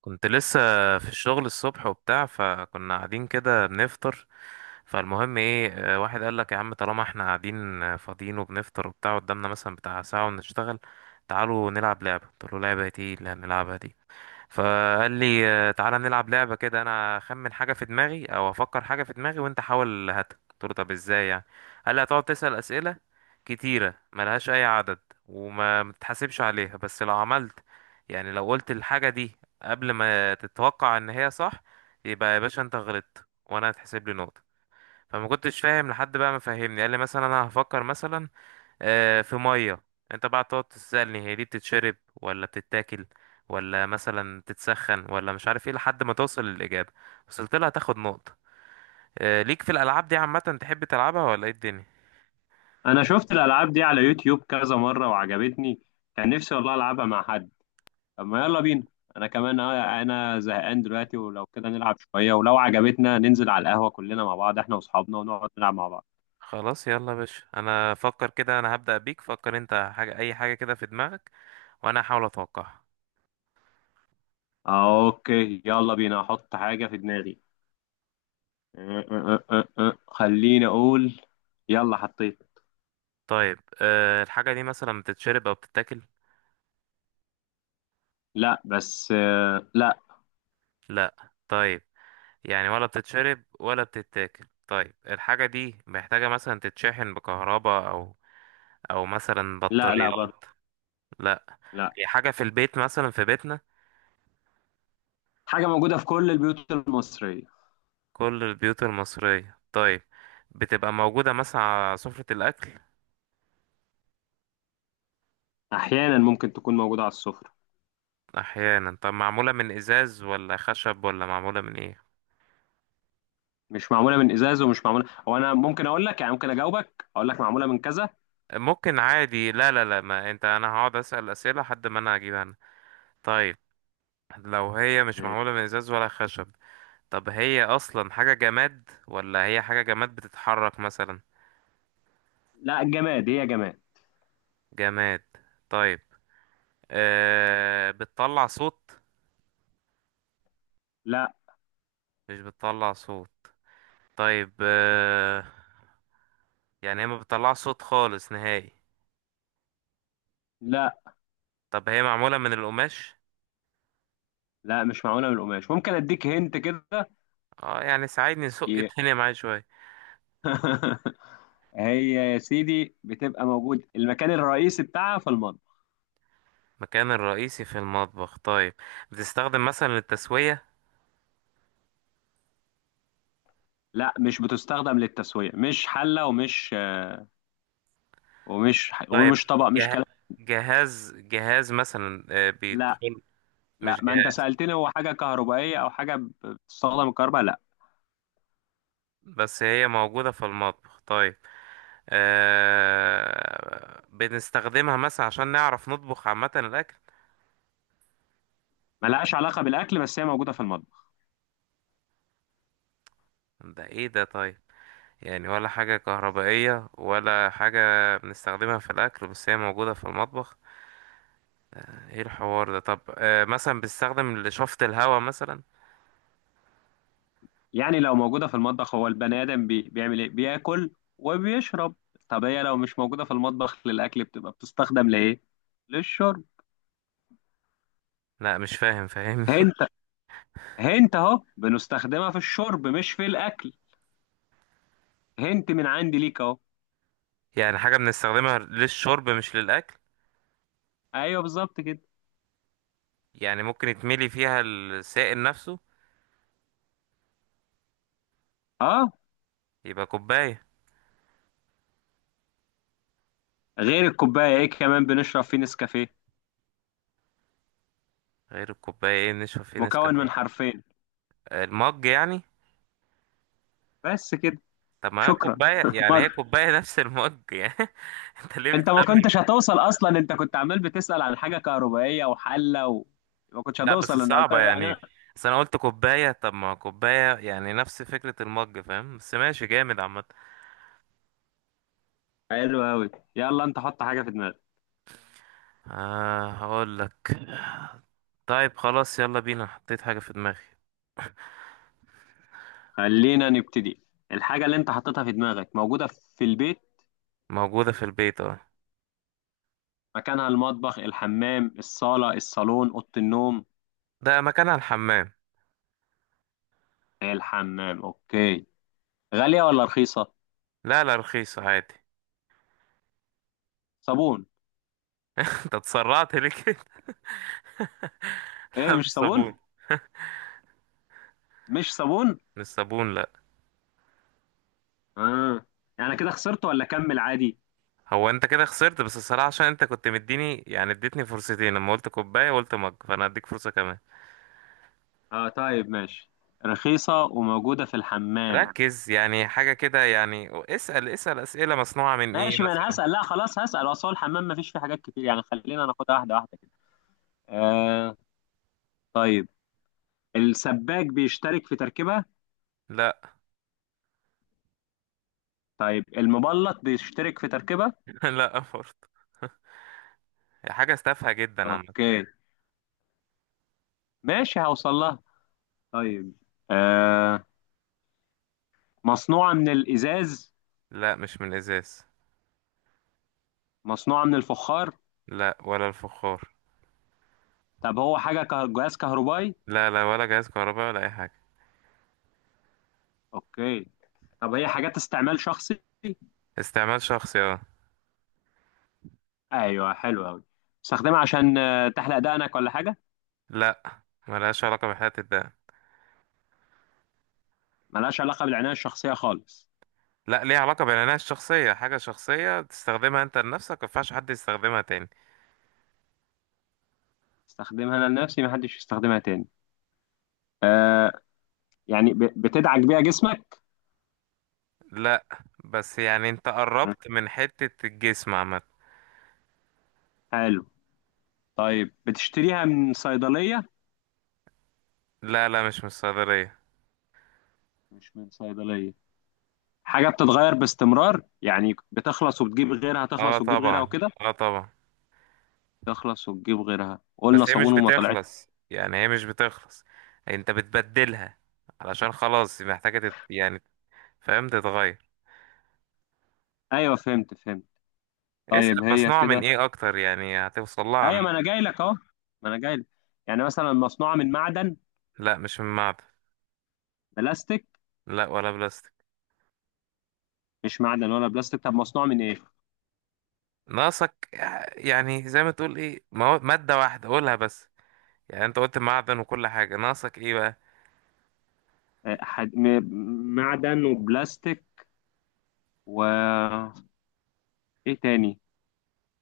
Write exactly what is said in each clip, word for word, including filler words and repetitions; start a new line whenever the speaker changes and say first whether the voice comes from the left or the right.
right: كنت لسه في الشغل الصبح وبتاع، فكنا قاعدين كده بنفطر. فالمهم ايه، آه، واحد قال لك يا عم طالما احنا قاعدين آه، فاضيين وبنفطر وبتاع، قدامنا مثلا بتاع ساعة ونشتغل، تعالوا نلعب لعبة. قلت له لعبة ايه اللي هنلعبها دي؟ فقال لي آه، تعالى نلعب لعبة كده، انا اخمن حاجة في دماغي او افكر حاجة في دماغي وانت حاول هاتها. قلت له طب ازاي يعني؟ قال لي هتقعد تسأل أسئلة كتيرة ملهاش اي عدد وما متحاسبش عليها، بس لو عملت، يعني لو قلت الحاجة دي قبل ما تتوقع ان هي صح، يبقى يا باشا انت غلطت وانا هتحسب لي نقطة. فما كنتش فاهم لحد بقى ما فهمني. قال لي مثلا انا هفكر مثلا آه، في ميه، انت بقى تقعد تسألني هي دي بتتشرب ولا بتتاكل ولا مثلا تتسخن ولا مش عارف ايه، لحد ما توصل للإجابة. وصلت لها تاخد نقطة. آه، ليك في الألعاب دي عامة؟ تحب تلعبها ولا ايه الدنيا؟
left: انا شفت الالعاب دي على يوتيوب كذا مره وعجبتني. كان نفسي والله العبها مع حد. طب ما يلا بينا. انا كمان، آه، انا زهقان دلوقتي، ولو كده نلعب شويه ولو عجبتنا ننزل على القهوه كلنا مع بعض، احنا واصحابنا، ونقعد نلعب مع بعض.
right: خلاص يلا يا باشا، انا فكر كده، انا هبدأ بيك. فكر انت حاجة، اي حاجة كده في دماغك، وانا هحاول اتوقعها.
left: آه، اوكي، يلا بينا احط حاجه في دماغي. أه، أه، أه، أه. آه. خليني اقول. يلا حطيت.
right: طيب أه الحاجة دي مثلا بتتشرب او بتتاكل؟
left: لا، بس آه، لا.
right: لا طيب، يعني ولا بتتشرب ولا بتتاكل. طيب الحاجة دي محتاجة مثلا تتشحن بكهرباء او او مثلا
left: لا لا
right: بطاريات؟
left: برضه.
right: لا.
left: لا.
right: هي حاجة في البيت، مثلا في بيتنا؟
left: حاجه موجوده في كل البيوت المصريه.
right: كل البيوت المصرية طيب، بتبقى موجودة مثلا على سفرة الأكل؟
left: احيانا ممكن تكون موجوده على السفره.
right: أحيانا. طب معمولة من إزاز ولا خشب ولا معمولة من إيه؟
left: مش معموله من ازاز ومش معموله، هو انا ممكن اقول لك يعني ممكن اجاوبك اقول لك معموله من كذا.
right: ممكن عادي، لا لا لا، ما أنت أنا هقعد أسأل أسئلة لحد ما أنا أجيبها أنا. طيب لو هي مش معمولة من إزاز ولا خشب، طب هي أصلا حاجة جماد ولا هي حاجة جماد بتتحرك مثلا؟
left: لا، جماد، هي جماد.
right: جماد طيب، أه بتطلع صوت؟
left: لا
right: مش بتطلع صوت. طيب، آه، يعني هي ما بتطلعش صوت خالص نهائي.
left: لا.
right: طب هي معمولة من القماش؟
left: لا، مش معموله من القماش، ممكن اديك هنت كده.
right: اه يعني ساعدني، سوق
left: ي-
right: الدنيا معايا شوية.
left: هي يا سيدي بتبقى موجود المكان الرئيسي بتاعها في المطبخ.
right: مكان الرئيسي في المطبخ طيب، بتستخدم مثلا للتسوية؟
left: لا، مش بتستخدم للتسويه، مش حله، ومش ومش
right: طيب
left: ومش طبق، مش
right: جه...
left: كلام.
right: جهاز جهاز مثلا آه،
left: لا.
right: بيدخل؟
left: لا،
right: مش
left: ما انت
right: جهاز
left: سالتني هو حاجه كهربائيه او حاجه بتستخدم الكهرباء، لا.
right: بس هي موجودة في المطبخ طيب. آه... بنستخدمها مثلا عشان نعرف نطبخ عامة الأكل؟
left: ملهاش علاقه بالاكل، بس هي موجوده في المطبخ.
right: ده ايه ده؟ طيب، يعني ولا حاجة كهربائية ولا حاجة، بنستخدمها في الأكل بس هي موجودة في المطبخ؟ ايه الحوار ده؟ طب آه مثلا بنستخدم لشفط الهواء مثلا؟
left: يعني لو موجودة في المطبخ، هو البني آدم بي... بيعمل إيه؟ بياكل وبيشرب. طب هي لو مش موجودة في المطبخ للأكل، بتبقى بتستخدم لإيه؟ للشرب.
right: لا مش فاهم، فاهمني
left: هنت، هنت أهو بنستخدمها في الشرب مش في الأكل. هنت من عندي ليك أهو.
right: يعني حاجة بنستخدمها للشرب مش للأكل؟
left: أيوه بالظبط كده.
right: يعني ممكن يتملي فيها السائل نفسه؟
left: أه.
right: يبقى كوباية.
left: غير الكوباية، إيه كمان بنشرب فيه نسكافيه؟
right: غير الكوباية ايه بنشرب فيه
left: مكون من
right: نسكافيه؟
left: حرفين.
right: آه، المج يعني؟
left: بس كده.
right: طب ما هي
left: شكرا.
right: كوباية، يعني
left: ما...
right: هي كوباية نفس المج يعني. انت ليه؟
left: أنت ما كنتش هتوصل أصلا، أنت كنت عمال بتسأل عن حاجة كهربائية وحلة و... ما كنتش
right: لا بس
left: هتوصل، أنا قلت
right: صعبة يعني،
left: يعني.
right: بس انا قلت كوباية، طب ما كوباية يعني نفس فكرة المج، فاهم؟ بس ماشي، جامد عامة.
left: حلو أوي. يلا أنت حط حاجة في دماغك.
right: آه هقول لك، طيب خلاص يلا بينا حطيت حاجة في دماغي.
left: خلينا نبتدي. الحاجة اللي أنت حطيتها في دماغك موجودة في البيت.
right: موجودة في البيت، اه.
left: مكانها المطبخ، الحمام، الصالة، الصالون، أوضة النوم.
right: ده مكانها الحمام.
left: الحمام، أوكي. غالية ولا رخيصة؟
right: لا لا، رخيص عادي.
left: صابون.
right: انت اتسرعت ليه كده؟
left: إيه،
right: لا مش
left: مش صابون؟
right: صابون.
left: مش صابون؟
right: مش صابون لا.
left: آه. يعني كده خسرت، ولا أكمل عادي؟
right: هو انت كده خسرت، بس الصراحة عشان انت كنت مديني، يعني اديتني فرصتين لما قلت كوباية وقلت مج، فانا هديك فرصة كمان.
left: آه، طيب ماشي. رخيصة وموجودة في الحمام.
right: ركز يعني حاجة كده يعني، اسأل اسأل اسئلة مصنوعة من ايه
left: ماشي، ما أنا
right: مثلا.
left: هسأل، لا خلاص هسأل. أصل هو الحمام مفيش فيه حاجات كتير يعني، خلينا ناخدها واحدة واحدة كده. آه. طيب. السباك بيشترك في تركيبة؟
right: لا.
left: طيب المبلط بيشترك في تركيبة؟
right: لا برضه. هي حاجة تافهة جدا عامة.
left: اوكي، ماشي هوصل لها. طيب. آه. مصنوعة من الإزاز؟
right: لا مش من الإزاز.
left: مصنوعة من الفخار؟
right: لا ولا الفخار.
left: طب هو حاجة كه- جهاز كهربائي؟
right: لا لا ولا جهاز كهرباء ولا أي حاجة.
left: اوكي. طب هي حاجات استعمال شخصي؟
right: استعمال شخصي اه.
left: ايوه، حلو قوي. استخدمها عشان آه، تحلق دقنك ولا حاجة؟
right: لا ملهاش علاقة بحياة الدم.
left: ملهاش علاقة بالعناية الشخصية خالص؟
right: لا ليها علاقة بالعناية الشخصية، حاجة شخصية تستخدمها أنت لنفسك مينفعش حد يستخدمها تاني.
left: استخدمها انا لنفسي، محدش يستخدمها تاني. آه. يعني ب- بتدعك بيها جسمك؟
right: لا بس يعني أنت قربت من حتة الجسم عامة.
left: حلو. طيب بتشتريها من صيدلية؟
right: لا لا مش من الصيدلية.
left: مش من صيدلية. حاجة بتتغير باستمرار، يعني بتخلص وبتجيب غيرها،
right: اه
left: تخلص وتجيب غيرها
right: طبعا.
left: وكده.
right: اه طبعا.
left: تخلص وتجيب غيرها، قلنا
right: بس هي مش
left: صابون وما طلعت.
right: بتخلص يعني، هي مش بتخلص، انت بتبدلها علشان خلاص محتاجة تت... يعني فاهم تتغير.
left: ايوه فهمت فهمت.
right: اسأل
left: طيب هي
right: مصنوعة من
left: كده،
right: ايه اكتر يعني هتوصل لها، عم.
left: ايوه ما انا جاي لك اهو، ما انا جاي لك. يعني مثلا مصنوعة من معدن؟
right: لا مش من معدن.
left: بلاستيك؟
right: لا ولا بلاستيك.
left: مش معدن ولا بلاستيك، طب مصنوعة من ايه؟
right: ناقصك، يعني زي ما تقول ايه، مو- مادة واحدة قولها بس، يعني انت قلت معدن وكل حاجة، ناقصك ايه بقى؟
left: آه، حد... م- معدن وبلاستيك، و، ايه تاني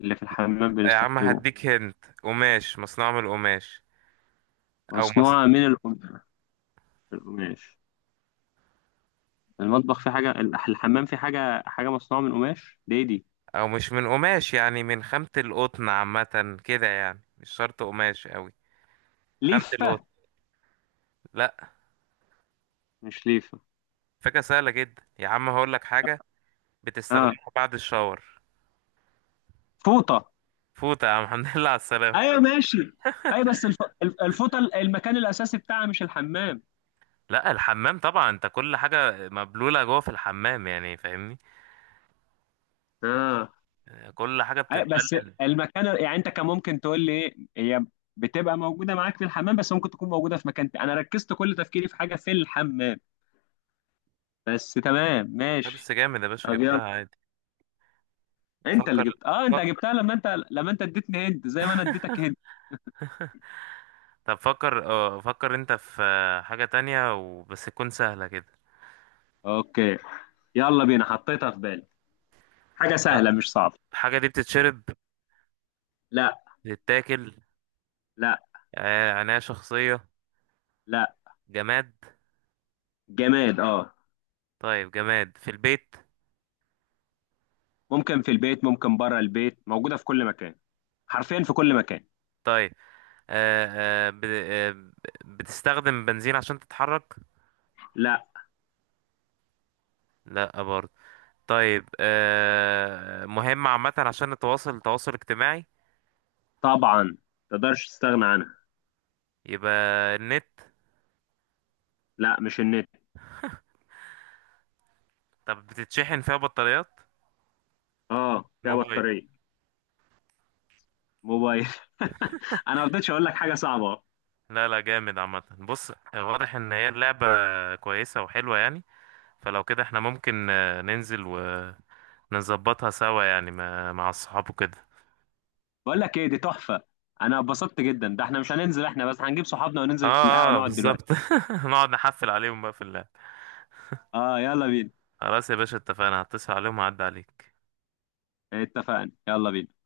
left: اللي في الحمام
right: يا عم
left: بنستخدمه؟
right: هديك هنت، قماش، مصنوع من القماش او مص...
left: مصنوعة من القماش؟ القماش؟ المطبخ فيه حاجة، الح- الحمام فيه حاجة، حاجة مصنوعة من قماش، دي دي،
right: او مش من قماش، يعني من خامة القطن عامة كده، يعني مش شرط قماش قوي، خامة القطن.
left: ليفة؟
right: لا.
left: مش ليفة.
right: فكرة سهلة جدا يا عم، هقولك حاجة
left: اه،
right: بتستخدمها بعد الشاور.
left: فوطة.
right: فوت يا عم الحمد لله على السلامة.
left: ايوه ماشي. اي بس الف... الف- الفوطة، ال- المكان الأساسي بتاعها مش الحمام.
right: لا الحمام طبعا، انت كل حاجة مبلولة جوه في الحمام يعني فاهمني،
left: اه.
right: كل حاجة
left: اي بس
right: بتتبلد.
left: المكان، يعني انت كان ممكن تقول لي ايه هي، بتبقى موجودة معاك في الحمام بس ممكن تكون موجودة في مكان تاني، انا ركزت كل تفكيري في حاجة في الحمام، بس تمام
right: لا بس
left: ماشي.
right: جامد يا باشا،
left: طب
right: جبتها
left: يلا.
right: عادي.
left: انت اللي
right: فكر
left: جبت، اه انت
right: فكر،
left: جبتها. لما انت لما انت اديتني هند زي ما انا اديتك هند.
right: طب فكر اه فكر انت في حاجة تانية وبس، تكون سهلة كده.
left: اوكي يلا بينا، حطيتها في بالي. حاجة
right: طيب.
left: سهلة مش صعبة.
right: الحاجة دي بتتشرب؟
left: لا.
right: بتتاكل؟
left: لا.
right: آه، عناية شخصية؟
left: لا.
right: جماد؟
left: جماد، اه.
right: طيب جماد في البيت؟
left: ممكن في البيت، ممكن بره البيت، موجودة في كل مكان، حرفيا في كل مكان.
right: طيب آه، آه ب... آه ب- بتستخدم بنزين عشان تتحرك؟
left: لا.
right: لا برضه. طيب آه مهم عامة عشان التواصل التواصل الاجتماعي؟
left: طبعا، تقدرش تستغنى عنها.
right: يبقى النت.
left: لا، مش النت.
right: طب بتتشحن فيها بطاريات؟
left: اه، فيها
right: الموبايل.
left: بطارية. موبايل. انا ما رضيتش اقول لك حاجة صعبة.
right: لا لا، جامد عامة، بص، واضح ان هي اللعبة كويسة وحلوة يعني، فلو كده احنا ممكن آه، ننزل ونظبطها سوا، يعني مع مع الصحاب وكده.
left: بقول لك ايه، دي تحفة. انا اتبسطت جدا، ده احنا مش هننزل، احنا بس هنجيب صحابنا
right: اه
left: وننزل القهوة
right: اه
left: نقعد دلوقتي.
right: بالظبط. نقعد نحفل عليهم بقى في اللعب.
left: اه يلا بينا.
right: خلاص يا باشا اتفقنا، هتصل عليهم وهعدي عليك.
left: اتفقنا، يلا بينا.